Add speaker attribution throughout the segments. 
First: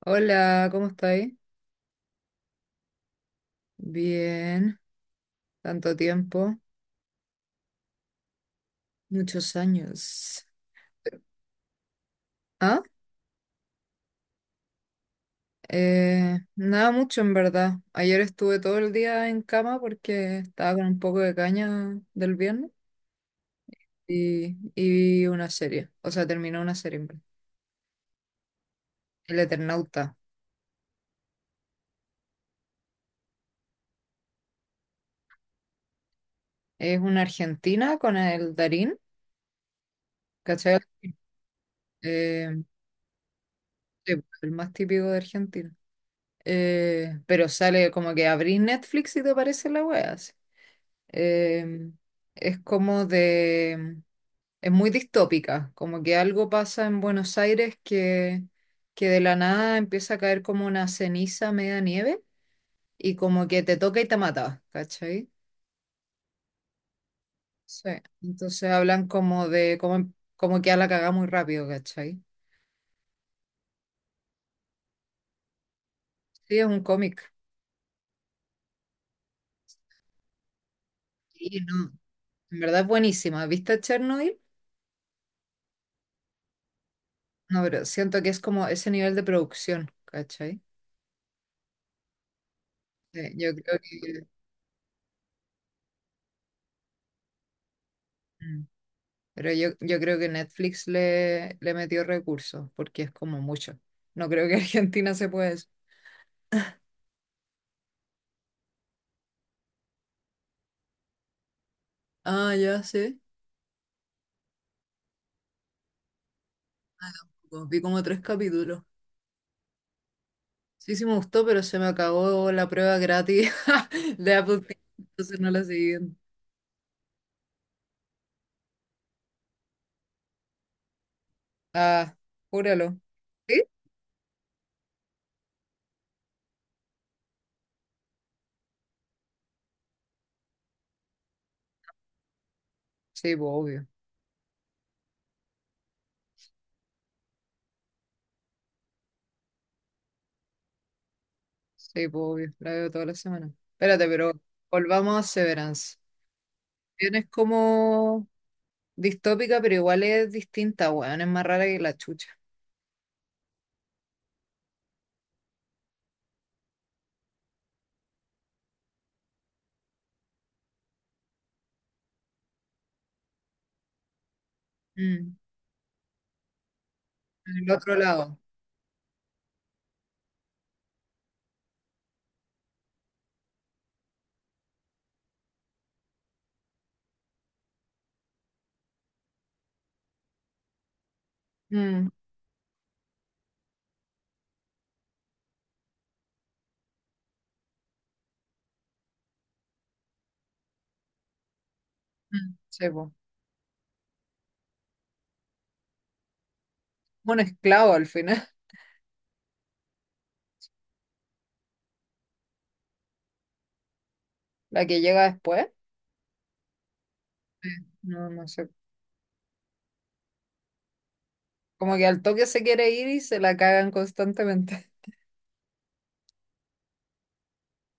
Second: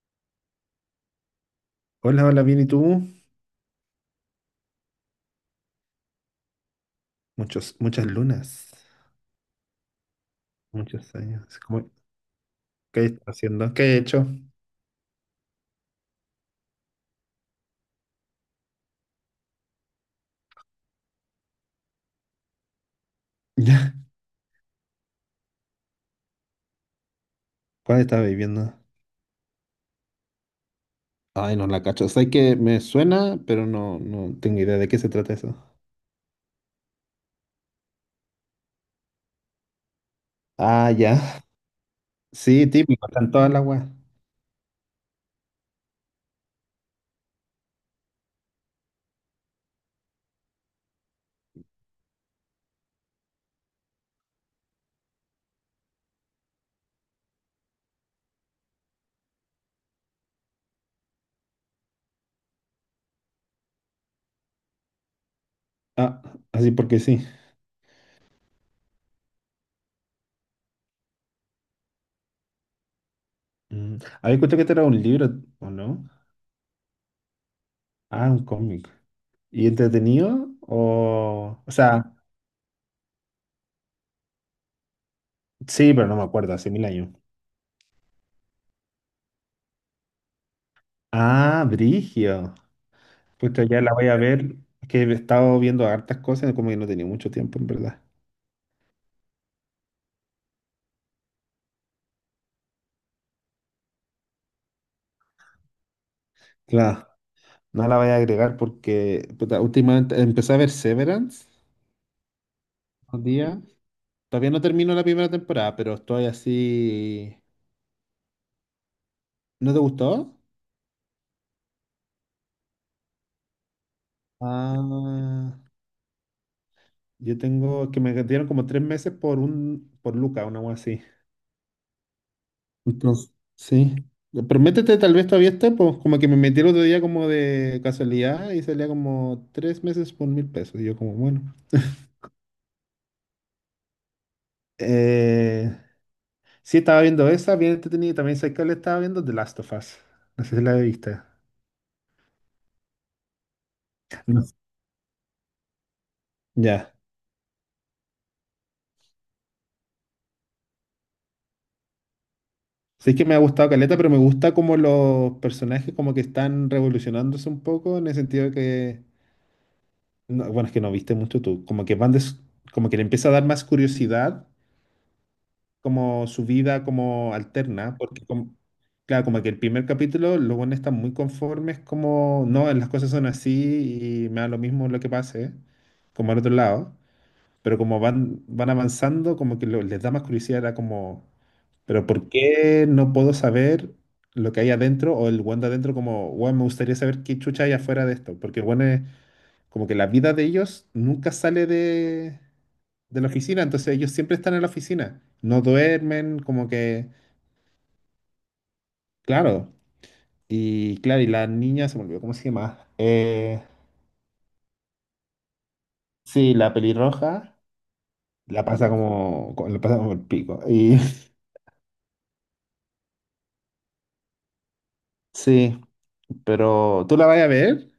Speaker 1: Hola, ¿cómo estáis?
Speaker 2: Hola, hola, bien, ¿y tú?
Speaker 1: Bien, tanto tiempo,
Speaker 2: Muchos, muchas lunas,
Speaker 1: muchos años.
Speaker 2: muchos años. ¿Cómo-
Speaker 1: Ah,
Speaker 2: qué estás haciendo? ¿Qué he hecho?
Speaker 1: nada mucho en verdad. Ayer estuve todo el día en cama porque estaba con un poco de caña del viernes
Speaker 2: Ya.
Speaker 1: y vi una serie, o sea, terminó una serie en verdad.
Speaker 2: ¿Cuál estás viviendo?
Speaker 1: El Eternauta.
Speaker 2: Ay, no la cacho. Sé que me suena, pero no, no tengo idea de qué se trata eso.
Speaker 1: Es una argentina con el Darín, ¿cachai?
Speaker 2: Ah, ya.
Speaker 1: Eh,
Speaker 2: Sí, típico, están todas las weas.
Speaker 1: sí, el más típico de Argentina. Pero sale como que abrís Netflix y te aparece la wea así. eh, es como de, es muy distópica, como que algo pasa en Buenos Aires que de la nada empieza a caer como una ceniza media nieve y como que te toca y te mata, ¿cachai?
Speaker 2: Ah, así porque sí.
Speaker 1: Sí. Entonces hablan como que a la cagada muy rápido, ¿cachai?
Speaker 2: Mm. Había escuchado que este era un libro, ¿o no?
Speaker 1: Sí, es un cómic.
Speaker 2: Ah, un cómic. ¿Y entretenido?
Speaker 1: Sí,
Speaker 2: O o
Speaker 1: no,
Speaker 2: sea,
Speaker 1: en verdad es buenísima. ¿Viste Chernobyl?
Speaker 2: sí, pero no me acuerdo, hace mil años.
Speaker 1: No, pero siento que es como ese nivel de producción, ¿cachai?
Speaker 2: Ah, Brigio.
Speaker 1: Sí, yo
Speaker 2: Pucha,
Speaker 1: creo
Speaker 2: ya la voy a
Speaker 1: que...
Speaker 2: ver. Es que he estado viendo hartas cosas, como que no tenía mucho tiempo, en verdad.
Speaker 1: Mm. Pero yo creo que Netflix le metió recursos, porque es como mucho. No creo que Argentina se pueda eso.
Speaker 2: Claro, no la voy a agregar porque puta, últimamente empecé a ver Severance
Speaker 1: Ah, ya sé.
Speaker 2: un día. Todavía no termino la primera temporada, pero estoy así.
Speaker 1: Pues vi como 3 capítulos.
Speaker 2: ¿No te gustó?
Speaker 1: Sí, sí me gustó, pero se me acabó la prueba gratis de Apple TV, entonces no
Speaker 2: Ah,
Speaker 1: la seguí viendo.
Speaker 2: yo tengo que me dieron como tres meses por un por Luca, una cosa así.
Speaker 1: Ah, júralo.
Speaker 2: Entonces,
Speaker 1: ¿Sí?
Speaker 2: sí. Pero métete, tal vez todavía esté, pues como que me metí el otro día como de casualidad y salía como tres meses por mil pesos. Y yo como, bueno.
Speaker 1: Sí, pues obvio.
Speaker 2: Eh, sí, estaba viendo esa, bien entretenida. Y también sé que le estaba viendo The Last of Us. No sé si la viste.
Speaker 1: Sí, pues obvio. La veo toda la semana. Espérate, pero
Speaker 2: No.
Speaker 1: volvamos a Severance.
Speaker 2: Ya.
Speaker 1: Bien, es como distópica, pero igual es distinta, weón. Es más rara que la chucha.
Speaker 2: Sí que me ha gustado Caleta, pero me gusta como los personajes como que están revolucionándose un poco en el sentido de que, no, bueno, es que no viste mucho tú, como que van des- como que le empieza a dar más curiosidad
Speaker 1: Mm.
Speaker 2: como su vida como
Speaker 1: En el otro
Speaker 2: alterna, porque
Speaker 1: lado.
Speaker 2: como- claro, como que el primer capítulo los buenos están muy conformes como, no, las cosas son así y me da lo mismo lo que pase, como al otro lado. Pero como van, van avanzando, como que lo- les da más curiosidad, era como, pero
Speaker 1: Mm.
Speaker 2: ¿por qué no puedo saber lo que hay adentro o el weón de adentro como, weón, me gustaría saber qué chucha hay afuera de esto? Porque el es como que la vida de ellos nunca sale
Speaker 1: Mm, sí, po.
Speaker 2: de la oficina, entonces ellos siempre están en la oficina, no duermen, como que,
Speaker 1: Un esclavo al final.
Speaker 2: claro, y claro, y la niña se me olvidó, ¿cómo se llama?
Speaker 1: La que llega después.
Speaker 2: Sí, la pelirroja.
Speaker 1: No, no
Speaker 2: La
Speaker 1: sé.
Speaker 2: pasa como, como- la pasa como el pico. Y
Speaker 1: Como que al toque se quiere ir y se la cagan constantemente.
Speaker 2: sí, pero ¿tú la vas a ver?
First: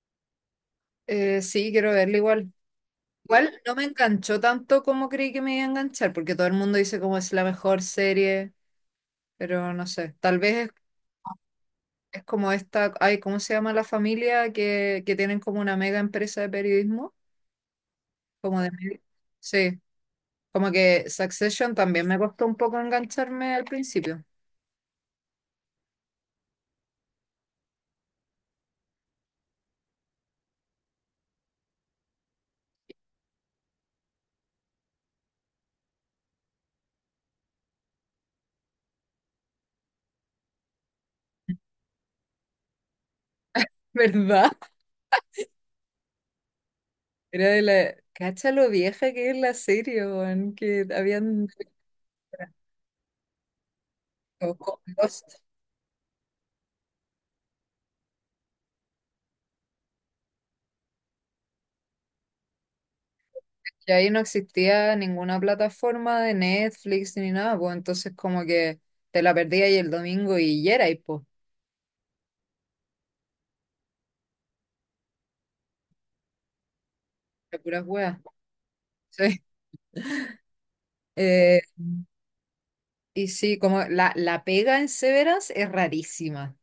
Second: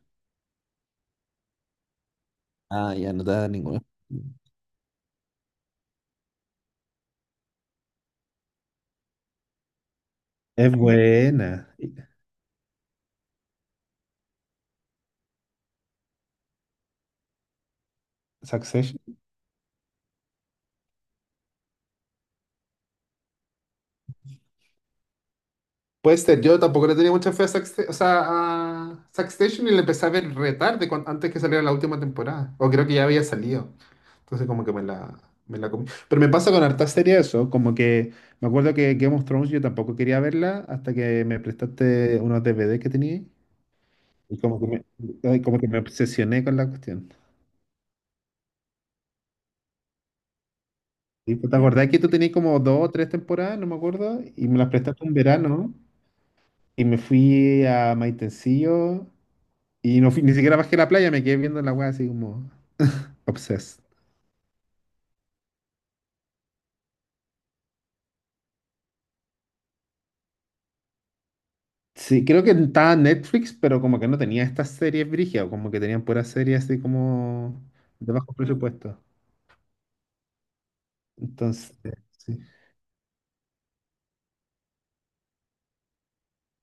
Speaker 1: Sí, quiero verla igual.
Speaker 2: Ah, ya no te da
Speaker 1: Igual no
Speaker 2: ninguna.
Speaker 1: me enganchó tanto como creí que me iba a enganchar, porque todo el mundo dice como es la mejor serie, pero no sé.
Speaker 2: Es buena. Y-
Speaker 1: Es como esta, ay, ¿cómo se llama la familia que tienen como una mega empresa de periodismo? Como de medio.
Speaker 2: Succession.
Speaker 1: Sí, como que Succession también me costó un poco engancharme al principio.
Speaker 2: Puede ser, yo tampoco le tenía mucha fe a, Succe- o sea, a Succession y la empecé a ver re tarde, cuan- antes que saliera la última temporada. O creo que ya había salido. Entonces como que me la comí. Pero me pasa con harta serie eso, como que me acuerdo que Game of Thrones yo tampoco quería verla hasta que me prestaste unos DVD que tenía y
Speaker 1: ¿Verdad?
Speaker 2: como que me, ay, como que me obsesioné con la cuestión.
Speaker 1: Era de la... Cacha lo vieja que es la serie, weón, que
Speaker 2: Sí,
Speaker 1: habían...
Speaker 2: pues, ¿te acordás que tú tenías como dos o tres temporadas, no me acuerdo, y
Speaker 1: o
Speaker 2: me las
Speaker 1: con
Speaker 2: prestaste un
Speaker 1: Lost.
Speaker 2: verano y me fui a Maitencillo y no fui, ni siquiera bajé a la playa, me quedé viendo la weá así como obsessed.
Speaker 1: Y ahí no existía ninguna plataforma de Netflix ni nada, pues entonces como que te la perdías y el domingo y ya era, y pues,
Speaker 2: Sí, creo que estaba en Netflix, pero como que no tenía estas series brígidas, como que tenían puras series así
Speaker 1: de
Speaker 2: como
Speaker 1: puras
Speaker 2: de
Speaker 1: weas.
Speaker 2: bajo presupuesto.
Speaker 1: Sí. Eh,
Speaker 2: Entonces, sí.
Speaker 1: y sí, como la pega en Severance es rarísima.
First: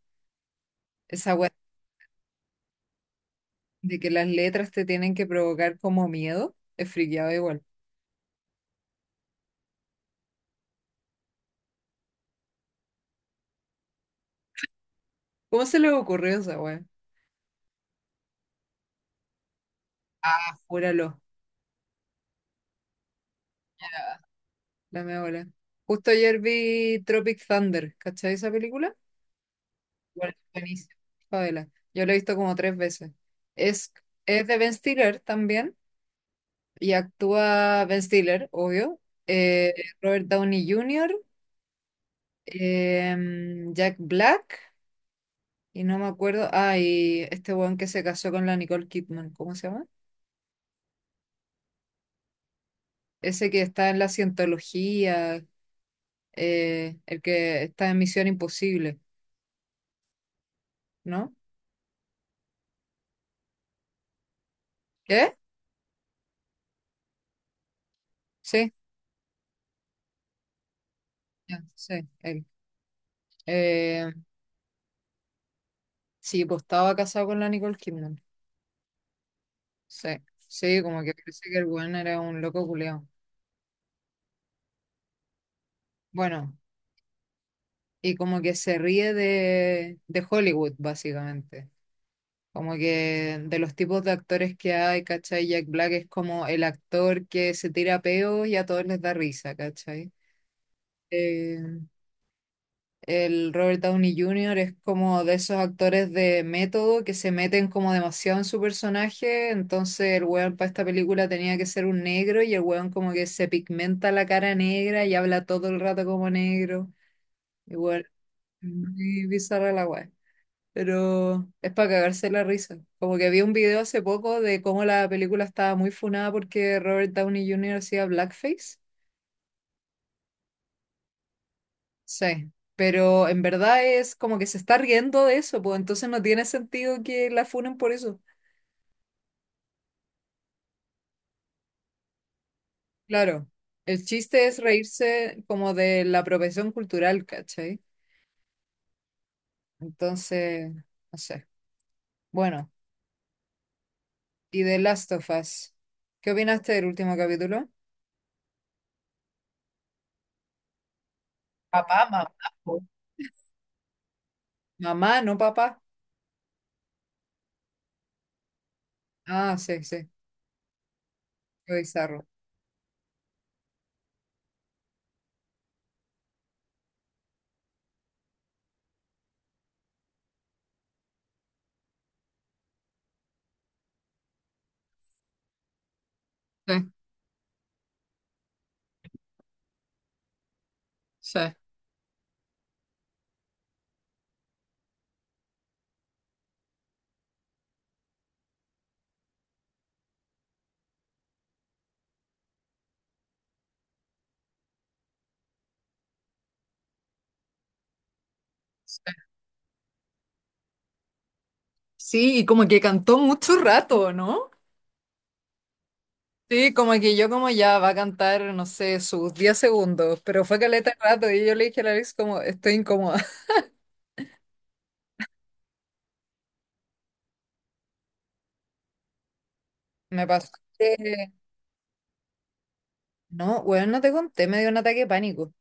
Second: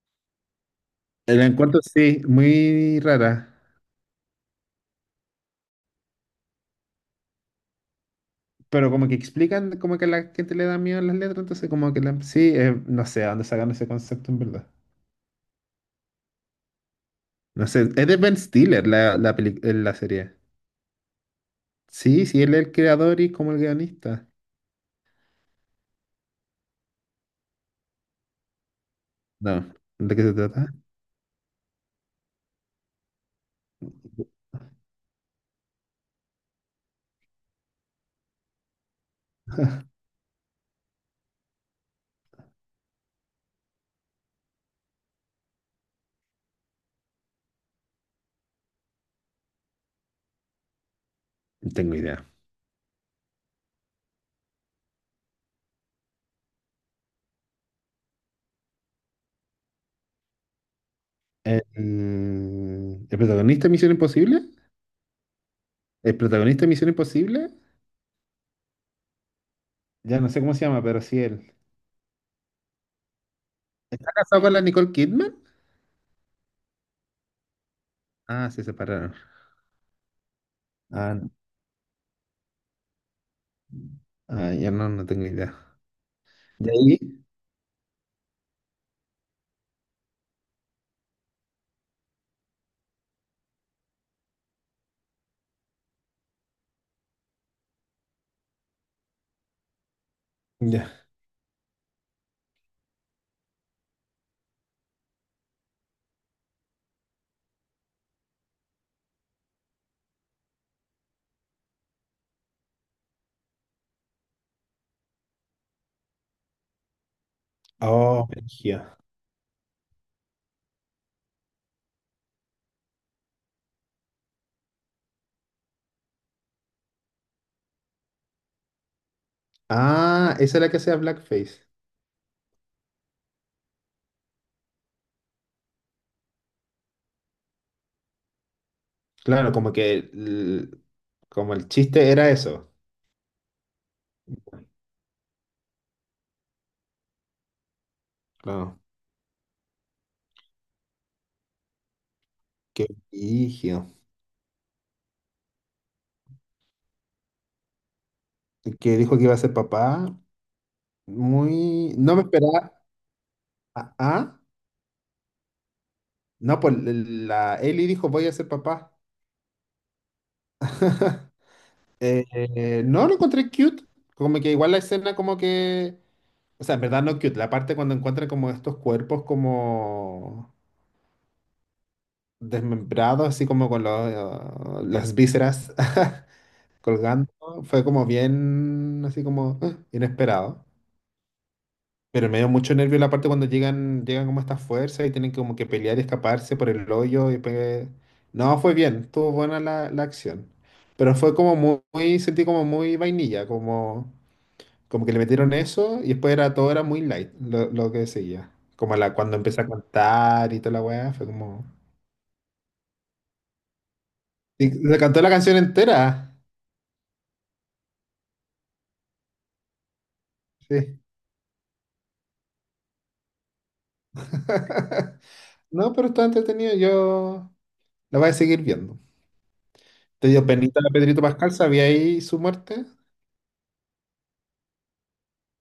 Speaker 1: Esa
Speaker 2: El
Speaker 1: wea
Speaker 2: encuentro sí, muy rara.
Speaker 1: de que las letras te tienen que provocar como miedo, es friqueado igual.
Speaker 2: Pero como que explican como que a la gente le da miedo las letras, entonces como que la- sí, no sé a dónde sacan ese concepto en verdad.
Speaker 1: ¿Cómo se le ocurrió esa wea?
Speaker 2: No sé, es de Ben Stiller la, la, peli- la serie.
Speaker 1: Júralo.
Speaker 2: Sí, sí, él es el creador y como el guionista.
Speaker 1: La mea bola. Justo ayer vi Tropic Thunder, ¿cachai esa película?
Speaker 2: No, ¿de qué se
Speaker 1: Bueno,
Speaker 2: trata?
Speaker 1: buenísima. Favela. Yo la he visto como 3 veces. Es, es de Ben Stiller también, y actúa Ben Stiller, obvio, eh, Robert Downey Jr., Jack Black, y no me acuerdo, ah, y este weón que se casó con la Nicole Kidman, ¿cómo se llama?
Speaker 2: No tengo idea.
Speaker 1: Ese que está en la cientología, el que está en Misión Imposible, ¿no?
Speaker 2: El protagonista de Misión Imposible?
Speaker 1: ¿Qué?
Speaker 2: ¿El protagonista de Misión Imposible?
Speaker 1: Sí,
Speaker 2: Ya no sé cómo se llama, pero sí él.
Speaker 1: ya, sí, él. Eh,
Speaker 2: ¿Está casado con la Nicole Kidman?
Speaker 1: sí, pues estaba casado con la Nicole Kidman.
Speaker 2: Ah, se separaron.
Speaker 1: Sí, sí, como que
Speaker 2: Ah, no.
Speaker 1: parece que el weón era un loco culeado.
Speaker 2: Ah, ya no, no tengo idea.
Speaker 1: Bueno,
Speaker 2: ¿De ahí?
Speaker 1: y como que se ríe de Hollywood, básicamente. Como que de los tipos de actores que hay, ¿cachai? Jack Black es como el actor que se tira peos y a todos les da risa, ¿cachai?
Speaker 2: Ya.
Speaker 1: Eh, El Robert Downey Jr. es como de esos actores de método que se meten como demasiado en su personaje. Entonces el weón para esta película tenía que ser un negro y el weón como que se pigmenta la cara negra y habla todo el rato como negro. Igual,
Speaker 2: Oh, brígido.
Speaker 1: muy bizarra la weá. Pero es para cagarse la risa. Como que vi un video hace poco de cómo la película estaba muy funada porque Robert Downey Jr. hacía blackface.
Speaker 2: Ah, esa es la que hacía Blackface.
Speaker 1: Sí, pero en verdad es como que se está riendo de eso, pues entonces no tiene sentido que la funen por eso.
Speaker 2: Claro, como que el, como el chiste era eso.
Speaker 1: Claro, el chiste es reírse como de la apropiación cultural, ¿cachai?
Speaker 2: Claro.
Speaker 1: Entonces, no sé. Bueno,
Speaker 2: Qué brígido.
Speaker 1: y de Last of Us, ¿qué opinaste del último capítulo?
Speaker 2: Que dijo que iba a ser papá. Muy.
Speaker 1: Papá,
Speaker 2: No me
Speaker 1: mamá,
Speaker 2: esperaba.
Speaker 1: po.
Speaker 2: Ah, ah.
Speaker 1: Mamá, no papá.
Speaker 2: No, pues la Eli dijo, voy a ser papá.
Speaker 1: Ah, sí, sí, qué bizarro.
Speaker 2: No, lo encontré cute. Como que igual la escena como que O sea, en verdad no cute. La parte cuando encuentran como estos cuerpos como desmembrados, así como con los, las vísceras
Speaker 1: Sí,
Speaker 2: colgando, fue como bien, así como ah, inesperado.
Speaker 1: sí.
Speaker 2: Pero me dio mucho nervio la parte cuando llegan, llegan como estas fuerzas y tienen como que pelear y escaparse por el hoyo y pe- no, fue bien, estuvo buena la, la acción. Pero fue como muy, muy- sentí como muy vainilla, como, como que le metieron eso y después era todo era muy light lo que seguía. Como la, cuando empecé a cantar y toda la weá, fue como
Speaker 1: Sí, y como que cantó mucho rato, ¿no?
Speaker 2: Y se cantó la canción entera.
Speaker 1: Sí, como que yo como ya va a cantar, no sé, sus 10 segundos, pero fue caleta de
Speaker 2: Sí.
Speaker 1: rato y yo le dije a la Alex como, estoy incómoda.
Speaker 2: No, pero está entretenido, yo la voy a seguir viendo.
Speaker 1: Me
Speaker 2: ¿Te dio
Speaker 1: pasó
Speaker 2: penita a
Speaker 1: que,
Speaker 2: Pedrito Pascal? ¿Sabía ahí su muerte?
Speaker 1: no, weón, no te conté, me dio un ataque de pánico.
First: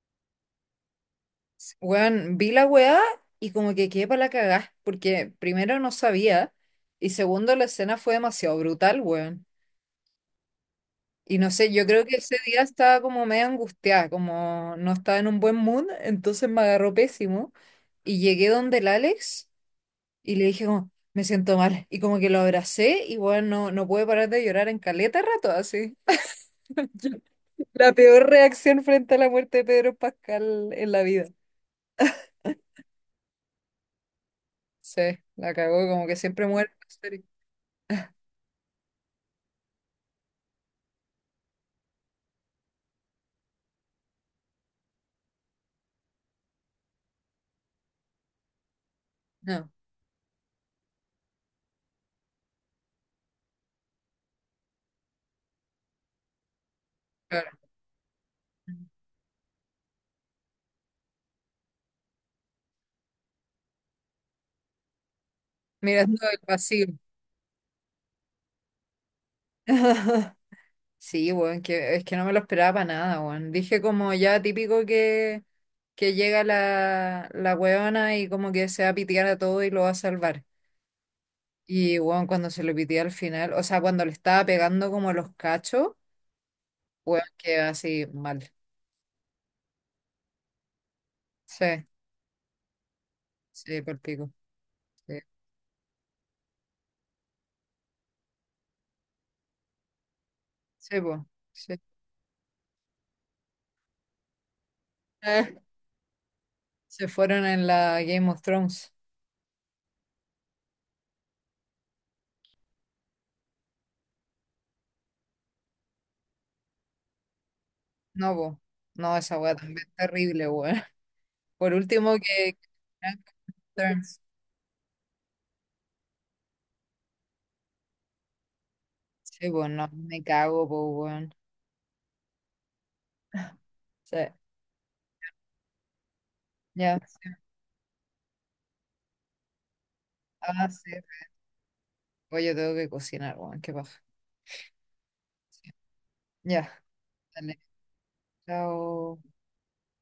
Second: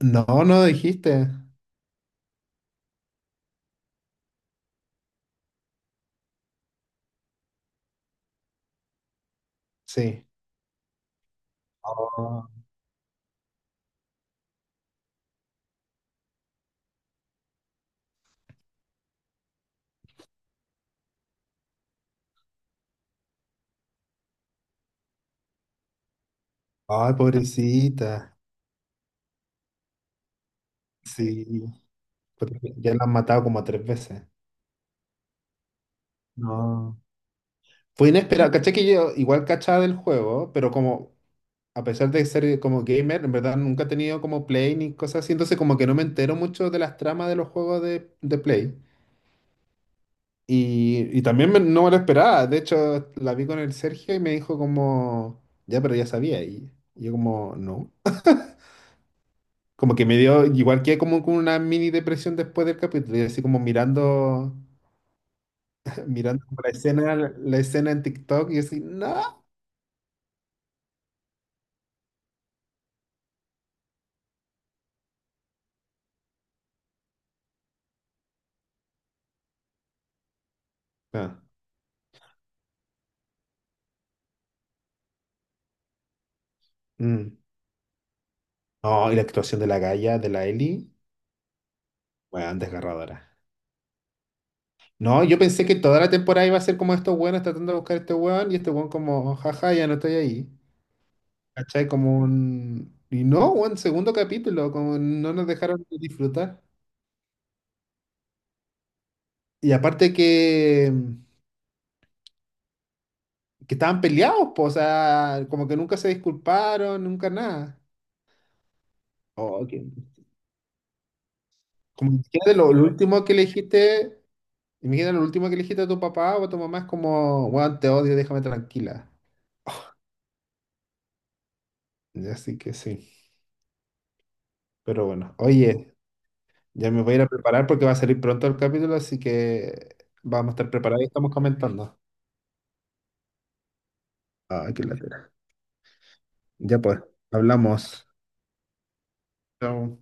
Speaker 2: No, no dijiste.
Speaker 1: Weón, vi la weá y como que quedé para la cagá, porque primero no sabía y segundo la escena fue demasiado brutal, weón.
Speaker 2: Sí.
Speaker 1: Y no sé, yo creo que ese
Speaker 2: Oh,
Speaker 1: día estaba como medio angustiada, como no estaba en un buen mood, entonces me agarró pésimo y llegué donde el Alex. Y le dije como, me siento mal. Y como que lo abracé y bueno, no, no pude parar de llorar en caleta rato así.
Speaker 2: ay,
Speaker 1: La
Speaker 2: pobrecita.
Speaker 1: peor reacción frente a la muerte de Pedro Pascal en la vida.
Speaker 2: Sí. Porque ya la han matado como tres veces.
Speaker 1: Sí, la cagó, como que siempre muere en la
Speaker 2: No.
Speaker 1: serie.
Speaker 2: Fue inesperado. Caché que yo igual cachaba del juego, pero como, a pesar de ser como gamer, en verdad nunca he tenido como Play ni cosas así, entonces como que no me entero mucho de las tramas de los juegos de Play.
Speaker 1: No,
Speaker 2: Y también me- no me lo esperaba. De hecho, la vi con el Sergio y me dijo como, ya, pero ya sabía. Y yo como,
Speaker 1: claro.
Speaker 2: no. Como que me dio, igual que como con una mini depresión después del capítulo, y así como mirando,
Speaker 1: Mirando el
Speaker 2: mirando como
Speaker 1: vacío.
Speaker 2: la escena en TikTok, y así, no.
Speaker 1: Sí, weón, es que no me lo esperaba para nada, weón. Dije como ya típico que llega la weona y como que se va a pitear a todo y lo va a salvar.
Speaker 2: Ah,
Speaker 1: Y bueno, cuando se lo pitió al final, o sea, cuando le estaba pegando como los cachos, bueno,
Speaker 2: mm.
Speaker 1: quedó así mal.
Speaker 2: No, y la actuación de la Gaia, de la Ellie,
Speaker 1: Sí,
Speaker 2: weón, desgarradora.
Speaker 1: sí, por pico. Sí,
Speaker 2: No, yo pensé que toda la temporada iba a ser como estos weones tratando de buscar a este weón, y este weón como, jaja, ya no estoy ahí.
Speaker 1: sí, po, sí.
Speaker 2: ¿Cachai? Como un Y no, weón, segundo capítulo, como no nos
Speaker 1: Eh,
Speaker 2: dejaron disfrutar.
Speaker 1: se fueron en la Game of Thrones.
Speaker 2: Y aparte que estaban peleados, po, o sea, como que nunca se disculparon, nunca nada.
Speaker 1: No, po. No, esa weá
Speaker 2: Oh,
Speaker 1: también
Speaker 2: qué-
Speaker 1: es terrible, weón. Por
Speaker 2: como
Speaker 1: último,
Speaker 2: imagínate
Speaker 1: que.
Speaker 2: lo último que le
Speaker 1: Thrones.
Speaker 2: dijiste, imagínate lo último que le dijiste a tu papá o a tu mamá es como, bueno, te odio, déjame tranquila.
Speaker 1: Sí, pues no, me cago, pues, weón.
Speaker 2: Así que sí,
Speaker 1: Sí,
Speaker 2: pero bueno, oye, ya
Speaker 1: ya,
Speaker 2: me voy a ir a
Speaker 1: sí.
Speaker 2: preparar porque va a salir pronto el capítulo, así que vamos a
Speaker 1: Ah,
Speaker 2: estar
Speaker 1: sí.
Speaker 2: preparados y estamos comentando.
Speaker 1: Oye, tengo que cocinar, weón, qué paja.
Speaker 2: Ah, qué latera.
Speaker 1: Sí. Ya,
Speaker 2: Ya pues,
Speaker 1: dale.
Speaker 2: hablamos.
Speaker 1: Chao.
Speaker 2: Chao.